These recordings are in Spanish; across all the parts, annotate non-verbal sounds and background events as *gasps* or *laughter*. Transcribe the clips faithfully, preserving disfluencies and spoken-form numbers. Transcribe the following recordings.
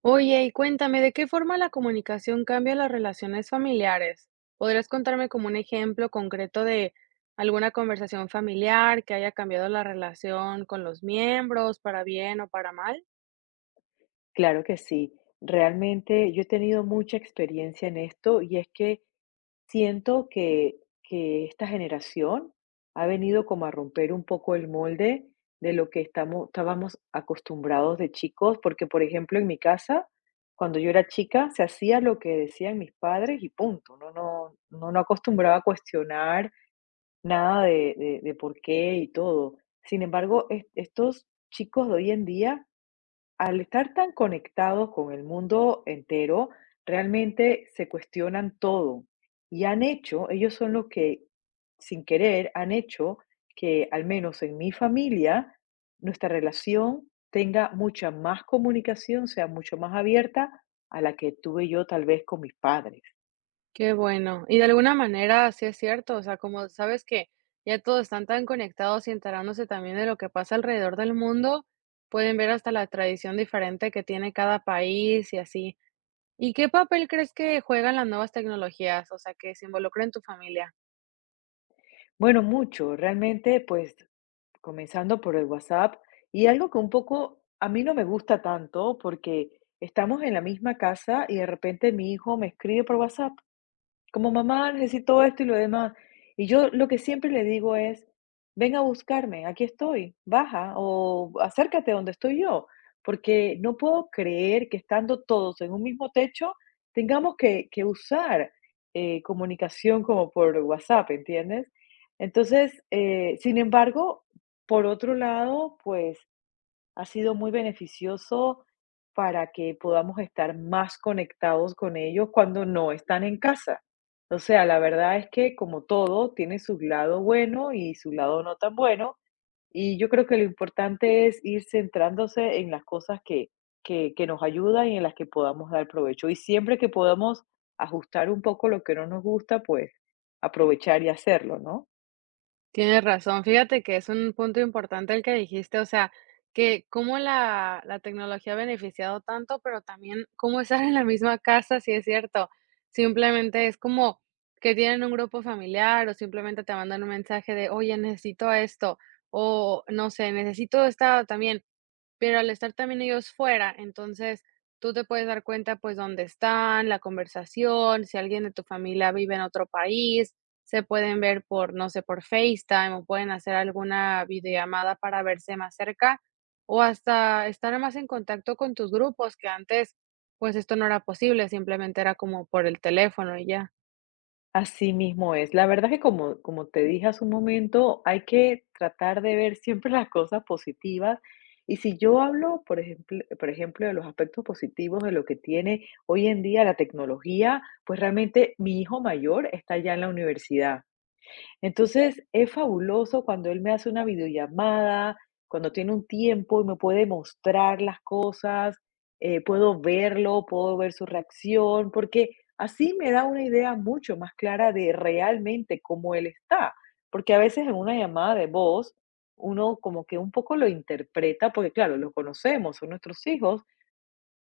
Oye, y cuéntame, ¿de qué forma la comunicación cambia las relaciones familiares? ¿Podrías contarme como un ejemplo concreto de alguna conversación familiar que haya cambiado la relación con los miembros, para bien o para mal? Claro que sí. Realmente yo he tenido mucha experiencia en esto y es que siento que, que esta generación ha venido como a romper un poco el molde de lo que estamos, estábamos acostumbrados de chicos, porque por ejemplo en mi casa, cuando yo era chica, se hacía lo que decían mis padres y punto. No, no, no, no acostumbraba a cuestionar nada de, de, de por qué y todo. Sin embargo, es- estos chicos de hoy en día, al estar tan conectados con el mundo entero, realmente se cuestionan todo y han hecho, ellos son los que sin querer han hecho que, al menos en mi familia, nuestra relación tenga mucha más comunicación, sea mucho más abierta a la que tuve yo tal vez con mis padres. Qué bueno. Y de alguna manera, sí es cierto, o sea, como sabes que ya todos están tan conectados y enterándose también de lo que pasa alrededor del mundo, pueden ver hasta la tradición diferente que tiene cada país y así. ¿Y qué papel crees que juegan las nuevas tecnologías, o sea, que se involucra en tu familia? Bueno, mucho, realmente, pues comenzando por el WhatsApp, y algo que un poco a mí no me gusta tanto, porque estamos en la misma casa y de repente mi hijo me escribe por WhatsApp como mamá, necesito esto y lo demás. Y yo lo que siempre le digo es: ven a buscarme, aquí estoy, baja o acércate donde estoy yo, porque no puedo creer que estando todos en un mismo techo tengamos que, que usar, eh, comunicación como por WhatsApp, ¿entiendes? Entonces, eh, sin embargo, por otro lado, pues ha sido muy beneficioso para que podamos estar más conectados con ellos cuando no están en casa. O sea, la verdad es que como todo, tiene su lado bueno y su lado no tan bueno. Y yo creo que lo importante es ir centrándose en las cosas que, que, que nos ayudan y en las que podamos dar provecho. Y siempre que podamos ajustar un poco lo que no nos gusta, pues aprovechar y hacerlo, ¿no? Tienes razón. Fíjate que es un punto importante el que dijiste, o sea, que cómo la, la tecnología ha beneficiado tanto, pero también cómo estar en la misma casa, si es cierto. Simplemente es como que tienen un grupo familiar o simplemente te mandan un mensaje de, oye, necesito esto, o no sé, necesito esta también. Pero al estar también ellos fuera, entonces tú te puedes dar cuenta, pues, dónde están, la conversación, si alguien de tu familia vive en otro país, se pueden ver por, no sé, por FaceTime o pueden hacer alguna videollamada para verse más cerca o hasta estar más en contacto con tus grupos, que antes, pues, esto no era posible, simplemente era como por el teléfono y ya. Así mismo es. La verdad que como, como te dije hace un momento, hay que tratar de ver siempre *laughs* las cosas positivas. Y si yo hablo, por ejemplo, por ejemplo, de los aspectos positivos de lo que tiene hoy en día la tecnología, pues realmente mi hijo mayor está ya en la universidad. Entonces, es fabuloso cuando él me hace una videollamada, cuando tiene un tiempo y me puede mostrar las cosas, eh, puedo verlo, puedo ver su reacción, porque así me da una idea mucho más clara de realmente cómo él está. Porque a veces en una llamada de voz, uno como que un poco lo interpreta, porque claro, lo conocemos, son nuestros hijos,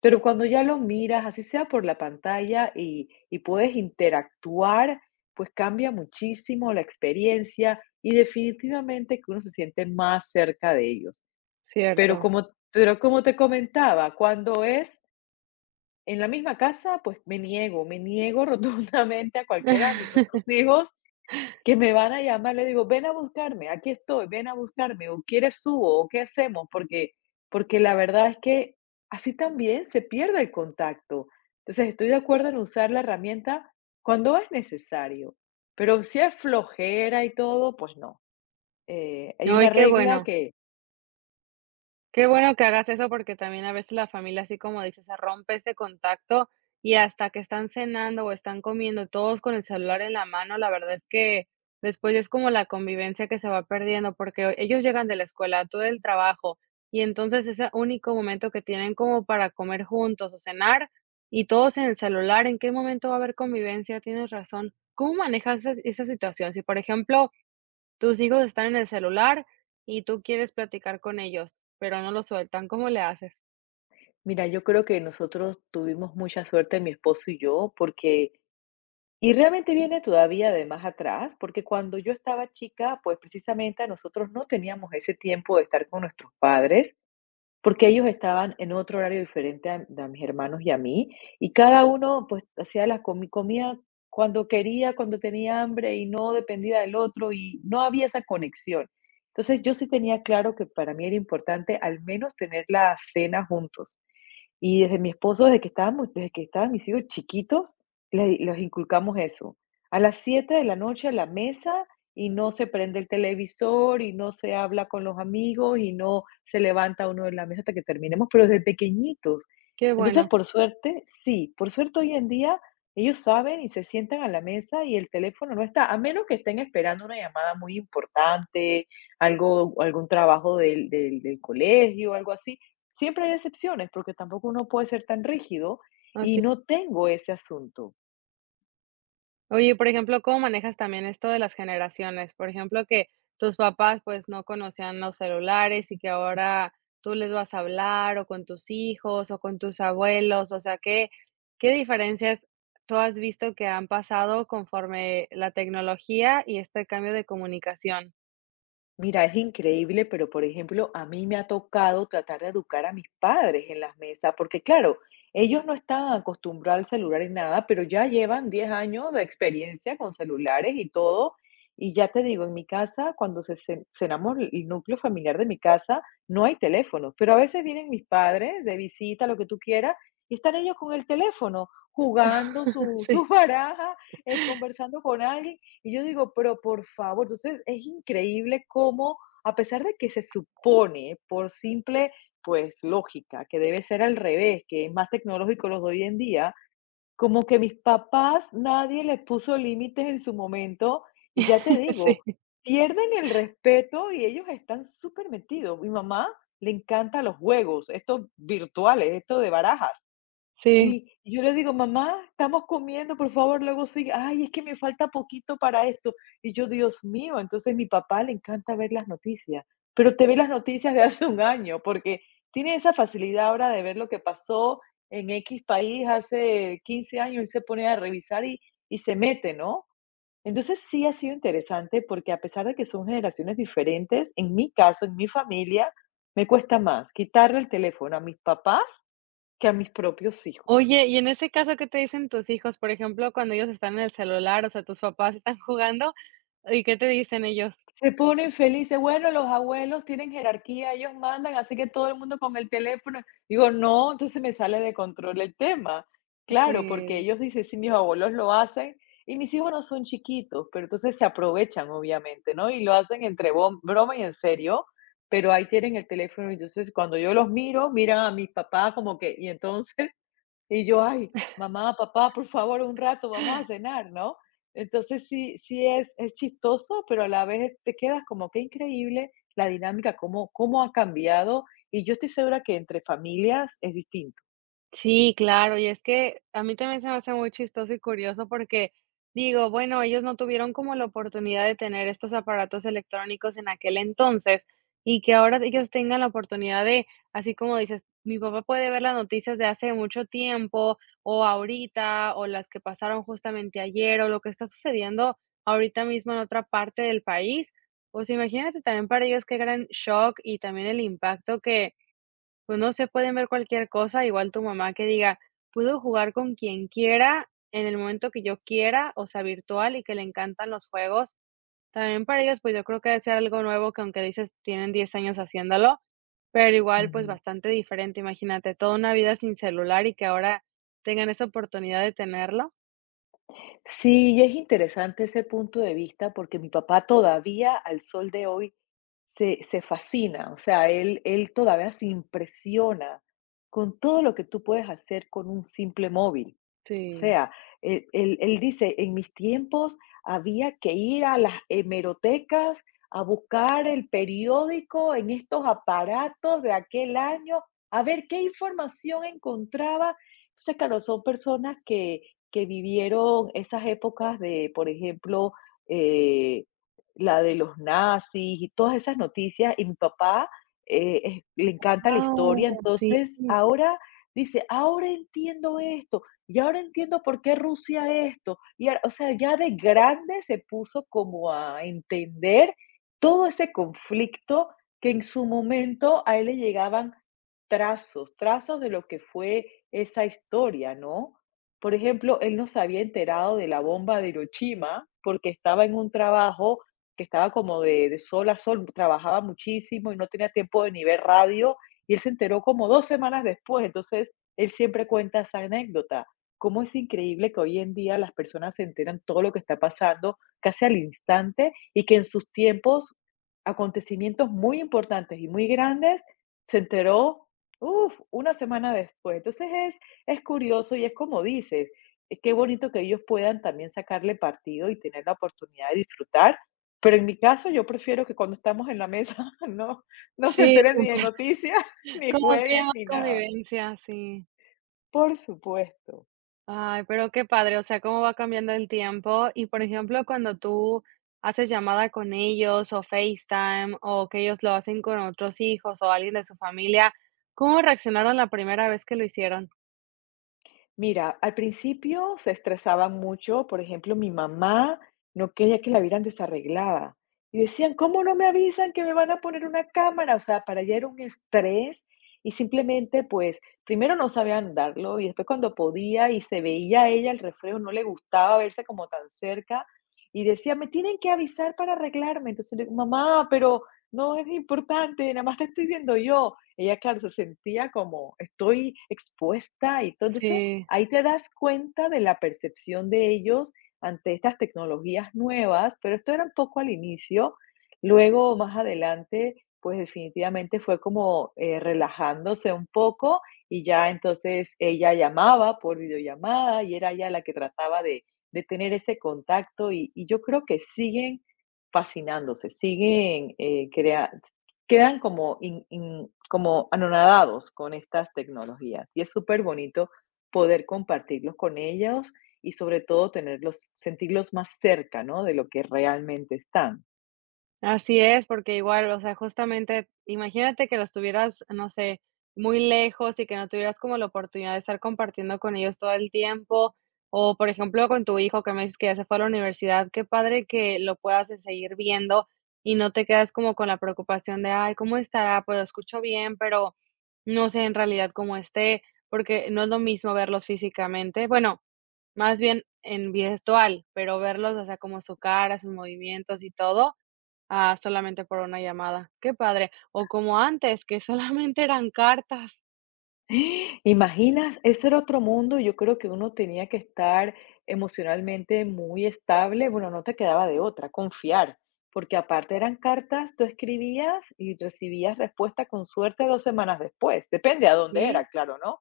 pero cuando ya lo miras, así sea por la pantalla y, y puedes interactuar, pues cambia muchísimo la experiencia y definitivamente que uno se siente más cerca de ellos. Pero Cierto. como, pero como te comentaba, cuando es en la misma casa, pues me niego, me niego *laughs* rotundamente a cualquiera de *laughs* mis otros hijos que me van a llamar, le digo: "Ven a buscarme, aquí estoy, ven a buscarme, o quieres subo, o qué hacemos", porque porque la verdad es que así también se pierde el contacto. Entonces, estoy de acuerdo en usar la herramienta cuando es necesario, pero si es flojera y todo, pues no. Eh, hay una Ay, qué regla bueno. que, Qué bueno que hagas eso, porque también a veces la familia, así como dices, se rompe ese contacto y hasta que están cenando o están comiendo todos con el celular en la mano, la verdad es que después es como la convivencia que se va perdiendo, porque ellos llegan de la escuela, tú del trabajo, y entonces ese único momento que tienen como para comer juntos o cenar y todos en el celular, ¿en qué momento va a haber convivencia? Tienes razón. ¿Cómo manejas esa, esa situación? Si, por ejemplo, tus hijos están en el celular y tú quieres platicar con ellos, pero no lo sueltan. ¿Cómo le haces? mira, yo creo que nosotros tuvimos mucha suerte, mi esposo y yo, porque y realmente viene todavía de más atrás, porque cuando yo estaba chica, pues precisamente nosotros no teníamos ese tiempo de estar con nuestros padres, porque ellos estaban en otro horario diferente a, a mis hermanos y a mí, y cada uno pues hacía las comi- comía cuando quería, cuando tenía hambre y no dependía del otro y no había esa conexión. Entonces yo sí tenía claro que para mí era importante al menos tener la cena juntos. Y desde mi esposo, desde que estábamos desde que estaban mis hijos chiquitos, les los inculcamos eso. A las siete de la noche a la mesa, y no se prende el televisor y no se habla con los amigos y no se levanta uno de la mesa hasta que terminemos, pero desde pequeñitos. Qué Entonces, bueno, por suerte, sí, por suerte hoy en día ellos saben y se sientan a la mesa y el teléfono no está, a menos que estén esperando una llamada muy importante, algo algún trabajo del del del colegio, algo así. Siempre hay excepciones porque tampoco uno puede ser tan rígido, y así. no tengo ese asunto. Oye, por ejemplo, ¿cómo manejas también esto de las generaciones? Por ejemplo, que tus papás, pues, no conocían los celulares y que ahora tú les vas a hablar, o con tus hijos, o con tus abuelos. O sea, ¿qué qué diferencias tú has visto que han pasado conforme la tecnología y este cambio de comunicación? Mira, es increíble, pero por ejemplo, a mí me ha tocado tratar de educar a mis padres en las mesas, porque claro, ellos no estaban acostumbrados al celular y nada, pero ya llevan diez años de experiencia con celulares y todo. Y ya te digo, en mi casa, cuando se ce- cenamos el el núcleo familiar de mi casa, no hay teléfonos, pero a veces vienen mis padres de visita, lo que tú quieras, y están ellos con el teléfono, jugando *laughs* su, Sí. su *laughs* baraja, eh, conversando con alguien. Y yo digo, pero por favor, entonces es increíble cómo, a pesar de que se supone por simple, pues, lógica, que debe ser al revés, que es más tecnológico los de hoy en día, como que mis papás, nadie les puso límites en su momento y ya te *laughs* Sí, digo, pierden el respeto y ellos están súper metidos. Mi mamá le encanta los juegos, estos virtuales, estos de barajas. sí. Y yo le digo: "Mamá, estamos comiendo, por favor, luego sigue". "Ay, es que me falta poquito para esto". Y yo: "Dios mío". Entonces, mi papá le encanta ver las noticias, pero te ve las noticias de hace un año, porque tiene esa facilidad ahora de ver lo que pasó en X país hace quince años, él se pone a revisar y y se mete, ¿no? Entonces, sí ha sido interesante, porque a pesar de que son generaciones diferentes, en mi caso, en mi familia, me cuesta más quitarle el teléfono a mis papás que a mis propios hijos. Oye, y en ese caso, ¿qué te dicen tus hijos? Por ejemplo, cuando ellos están en el celular, o sea, tus papás están jugando, ¿y qué te dicen ellos? Se ponen felices. Bueno, los abuelos tienen jerarquía, ellos mandan, así que todo el mundo con el teléfono. Digo, no, entonces me sale de control el tema. Claro, porque Sí. ellos dicen, sí, mis abuelos lo hacen y mis hijos no son chiquitos, pero entonces se aprovechan, obviamente, ¿no? Y lo hacen entre bom- broma y en serio, pero ahí tienen el teléfono. Y entonces, cuando yo los miro, miran a mis papás como que, y entonces y yo, ay, mamá, papá, por favor, un rato, vamos a cenar, ¿no? Entonces sí, sí es, es chistoso, pero a la vez te quedas como que increíble la dinámica, cómo, cómo ha cambiado. Y yo estoy segura que entre familias es distinto. Sí, claro, y es que a mí también se me hace muy chistoso y curioso porque digo, bueno, ellos no tuvieron como la oportunidad de tener estos aparatos electrónicos en aquel entonces y que ahora ellos tengan la oportunidad de, así como dices, mi papá puede ver las noticias de hace mucho tiempo o ahorita o las que pasaron justamente ayer o lo que está sucediendo ahorita mismo en otra parte del país. Pues imagínate también para ellos qué gran shock y también el impacto que pues no se pueden ver cualquier cosa, igual tu mamá que diga: "Puedo jugar con quien quiera, en el momento que yo quiera", o sea, virtual, y que le encantan los juegos. También para ellos, pues, yo creo que debe ser algo nuevo, que aunque dices tienen diez años haciéndolo, pero igual, pues, bastante diferente. Imagínate, toda una vida sin celular y que ahora tengan esa oportunidad de tenerlo. Sí, y es interesante ese punto de vista porque mi papá todavía al sol de hoy se, se fascina, o sea, él, él todavía se impresiona con todo lo que tú puedes hacer con un simple móvil. O Sí. sea, él, él- él dice, en mis tiempos había que ir a las hemerotecas a buscar el periódico en estos aparatos de aquel año, a ver qué información encontraba. Entonces, claro, son personas que que vivieron esas épocas de, por ejemplo, eh, la de los nazis y todas esas noticias, y mi papá eh, es- le encanta la Guau, historia, sí, entonces ahora dice, ahora entiendo esto, y ahora entiendo por qué Rusia esto, y ahora, o sea, ya de grande se puso como a entender todo ese conflicto que en su momento a él le llegaban trazos, trazos de lo que fue esa historia, ¿no? Por ejemplo, él no se había enterado de la bomba de Hiroshima porque estaba en un trabajo que estaba como de, de sol a sol, trabajaba muchísimo y no tenía tiempo de ni ver radio, y él se enteró como dos semanas después. Entonces, él siempre cuenta esa anécdota. Cómo es increíble que hoy en día las personas se enteran todo lo que está pasando casi al instante y que en sus tiempos, acontecimientos muy importantes y muy grandes, se enteró, uf, una semana después. Entonces es es curioso y es como dices, es que bonito que ellos puedan también sacarle partido y tener la oportunidad de disfrutar, pero en mi caso yo prefiero que cuando estamos en la mesa *laughs* no, no se sí, enteren ni de noticias, *laughs* *laughs* ni como que haya jueguen, más ni nada. convivencia, sí. Por supuesto. Ay, pero qué padre, o sea, cómo va cambiando el tiempo. Y, por ejemplo, cuando tú haces llamada con ellos o FaceTime o que ellos lo hacen con otros hijos o alguien de su familia, ¿cómo reaccionaron la primera vez que lo hicieron? Mira, al principio se estresaban mucho, por ejemplo, mi mamá no quería que la vieran desarreglada y decían, ¿cómo no me avisan que me van a poner una cámara? O sea, para ella era un estrés y simplemente, pues, primero no sabía andarlo y después cuando podía y se veía a ella el reflejo, no le gustaba verse como tan cerca y decía, me tienen que avisar para arreglarme. Entonces le digo, mamá, pero no es importante, nada más te estoy viendo yo. Ella, claro, se sentía como, estoy expuesta y todo. Entonces, Sí. ahí te das cuenta de la percepción de ellos ante estas tecnologías nuevas, pero esto era un poco al inicio. Luego, más adelante, pues definitivamente fue como eh, relajándose un poco, y ya entonces ella llamaba por videollamada y era ella la que trataba de, de tener ese contacto y, y yo creo que siguen fascinándose, siguen eh, crea- quedan como, in- in- como anonadados con estas tecnologías, y es súper bonito poder compartirlos con ellos y sobre todo tenerlos, sentirlos más cerca, ¿no? De lo que realmente están. Así es, porque igual, o sea, justamente, imagínate que los tuvieras, no sé, muy lejos y que no tuvieras como la oportunidad de estar compartiendo con ellos todo el tiempo, o por ejemplo, con tu hijo que me dices que ya se fue a la universidad, qué padre que lo puedas, eh, seguir viendo y no te quedas como con la preocupación de: "Ay, ¿cómo estará? Pues lo escucho bien, pero no sé en realidad cómo esté", porque no es lo mismo verlos físicamente, bueno, más bien en virtual, pero verlos, o sea, como su cara, sus movimientos y todo, Ah, solamente por una llamada. Qué padre. O como antes, que *laughs* solamente eran cartas. *gasps* ¿Imaginas? Eso era otro mundo. Yo creo que uno tenía que estar emocionalmente muy estable. Bueno, no te quedaba de otra, confiar. Porque aparte eran cartas, tú escribías y recibías respuesta con suerte dos semanas después. Depende a dónde Sí, era, claro, ¿no?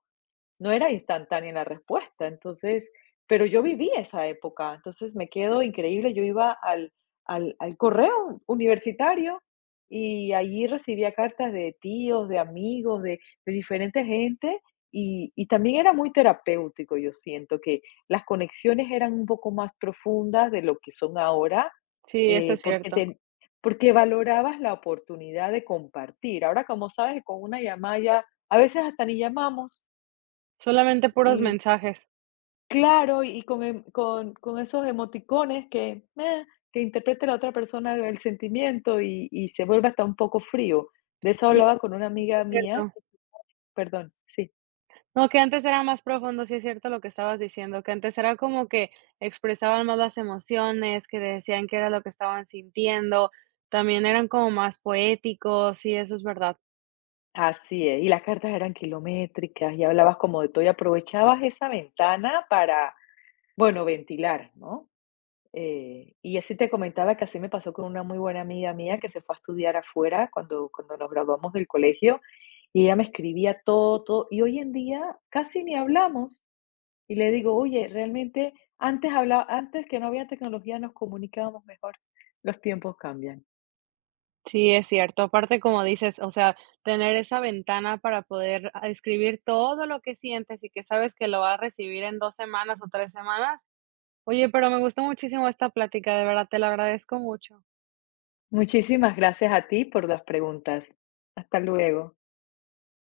No era instantánea la respuesta, entonces, pero yo viví esa época, entonces me quedo increíble, yo iba al, al, al correo universitario y allí recibía cartas de tíos, de amigos, de, de diferente gente, y, y también era muy terapéutico, yo siento que las conexiones eran un poco más profundas de lo que son ahora, sí, eso es eh, porque cierto. te, porque valorabas la oportunidad de compartir. Ahora, como sabes, con una llamada ya, a veces hasta ni llamamos. Solamente puros mensajes. Claro, y con em con con esos emoticones que, eh, que interprete la otra persona el sentimiento, y y se vuelve hasta un poco frío. De eso Y hablaba con eso una amiga es mía, cierto. perdón, sí, No, que antes era más profundo, sí es cierto lo que estabas diciendo, que antes era como que expresaban más las emociones, que decían qué era lo que estaban sintiendo, también eran como más poéticos, sí, eso es verdad. así es, y las cartas eran kilométricas y hablabas como de todo y aprovechabas esa ventana para, bueno, ventilar, ¿no? Eh, y así te comentaba que así me pasó con una muy buena amiga mía que se fue a estudiar afuera cuando cuando nos graduamos del colegio, y ella me escribía todo, todo, y hoy en día casi ni hablamos. Y le digo: "Oye, realmente antes hablaba antes que no había tecnología nos comunicábamos mejor. Los tiempos cambian". Sí, es cierto. Aparte, como dices, o sea, tener esa ventana para poder a escribir todo lo que sientes y que sabes que lo vas a recibir en dos semanas o tres semanas. Oye, pero me gustó muchísimo esta plática, de verdad, te lo agradezco mucho. Muchísimas gracias a ti por las preguntas. Hasta luego.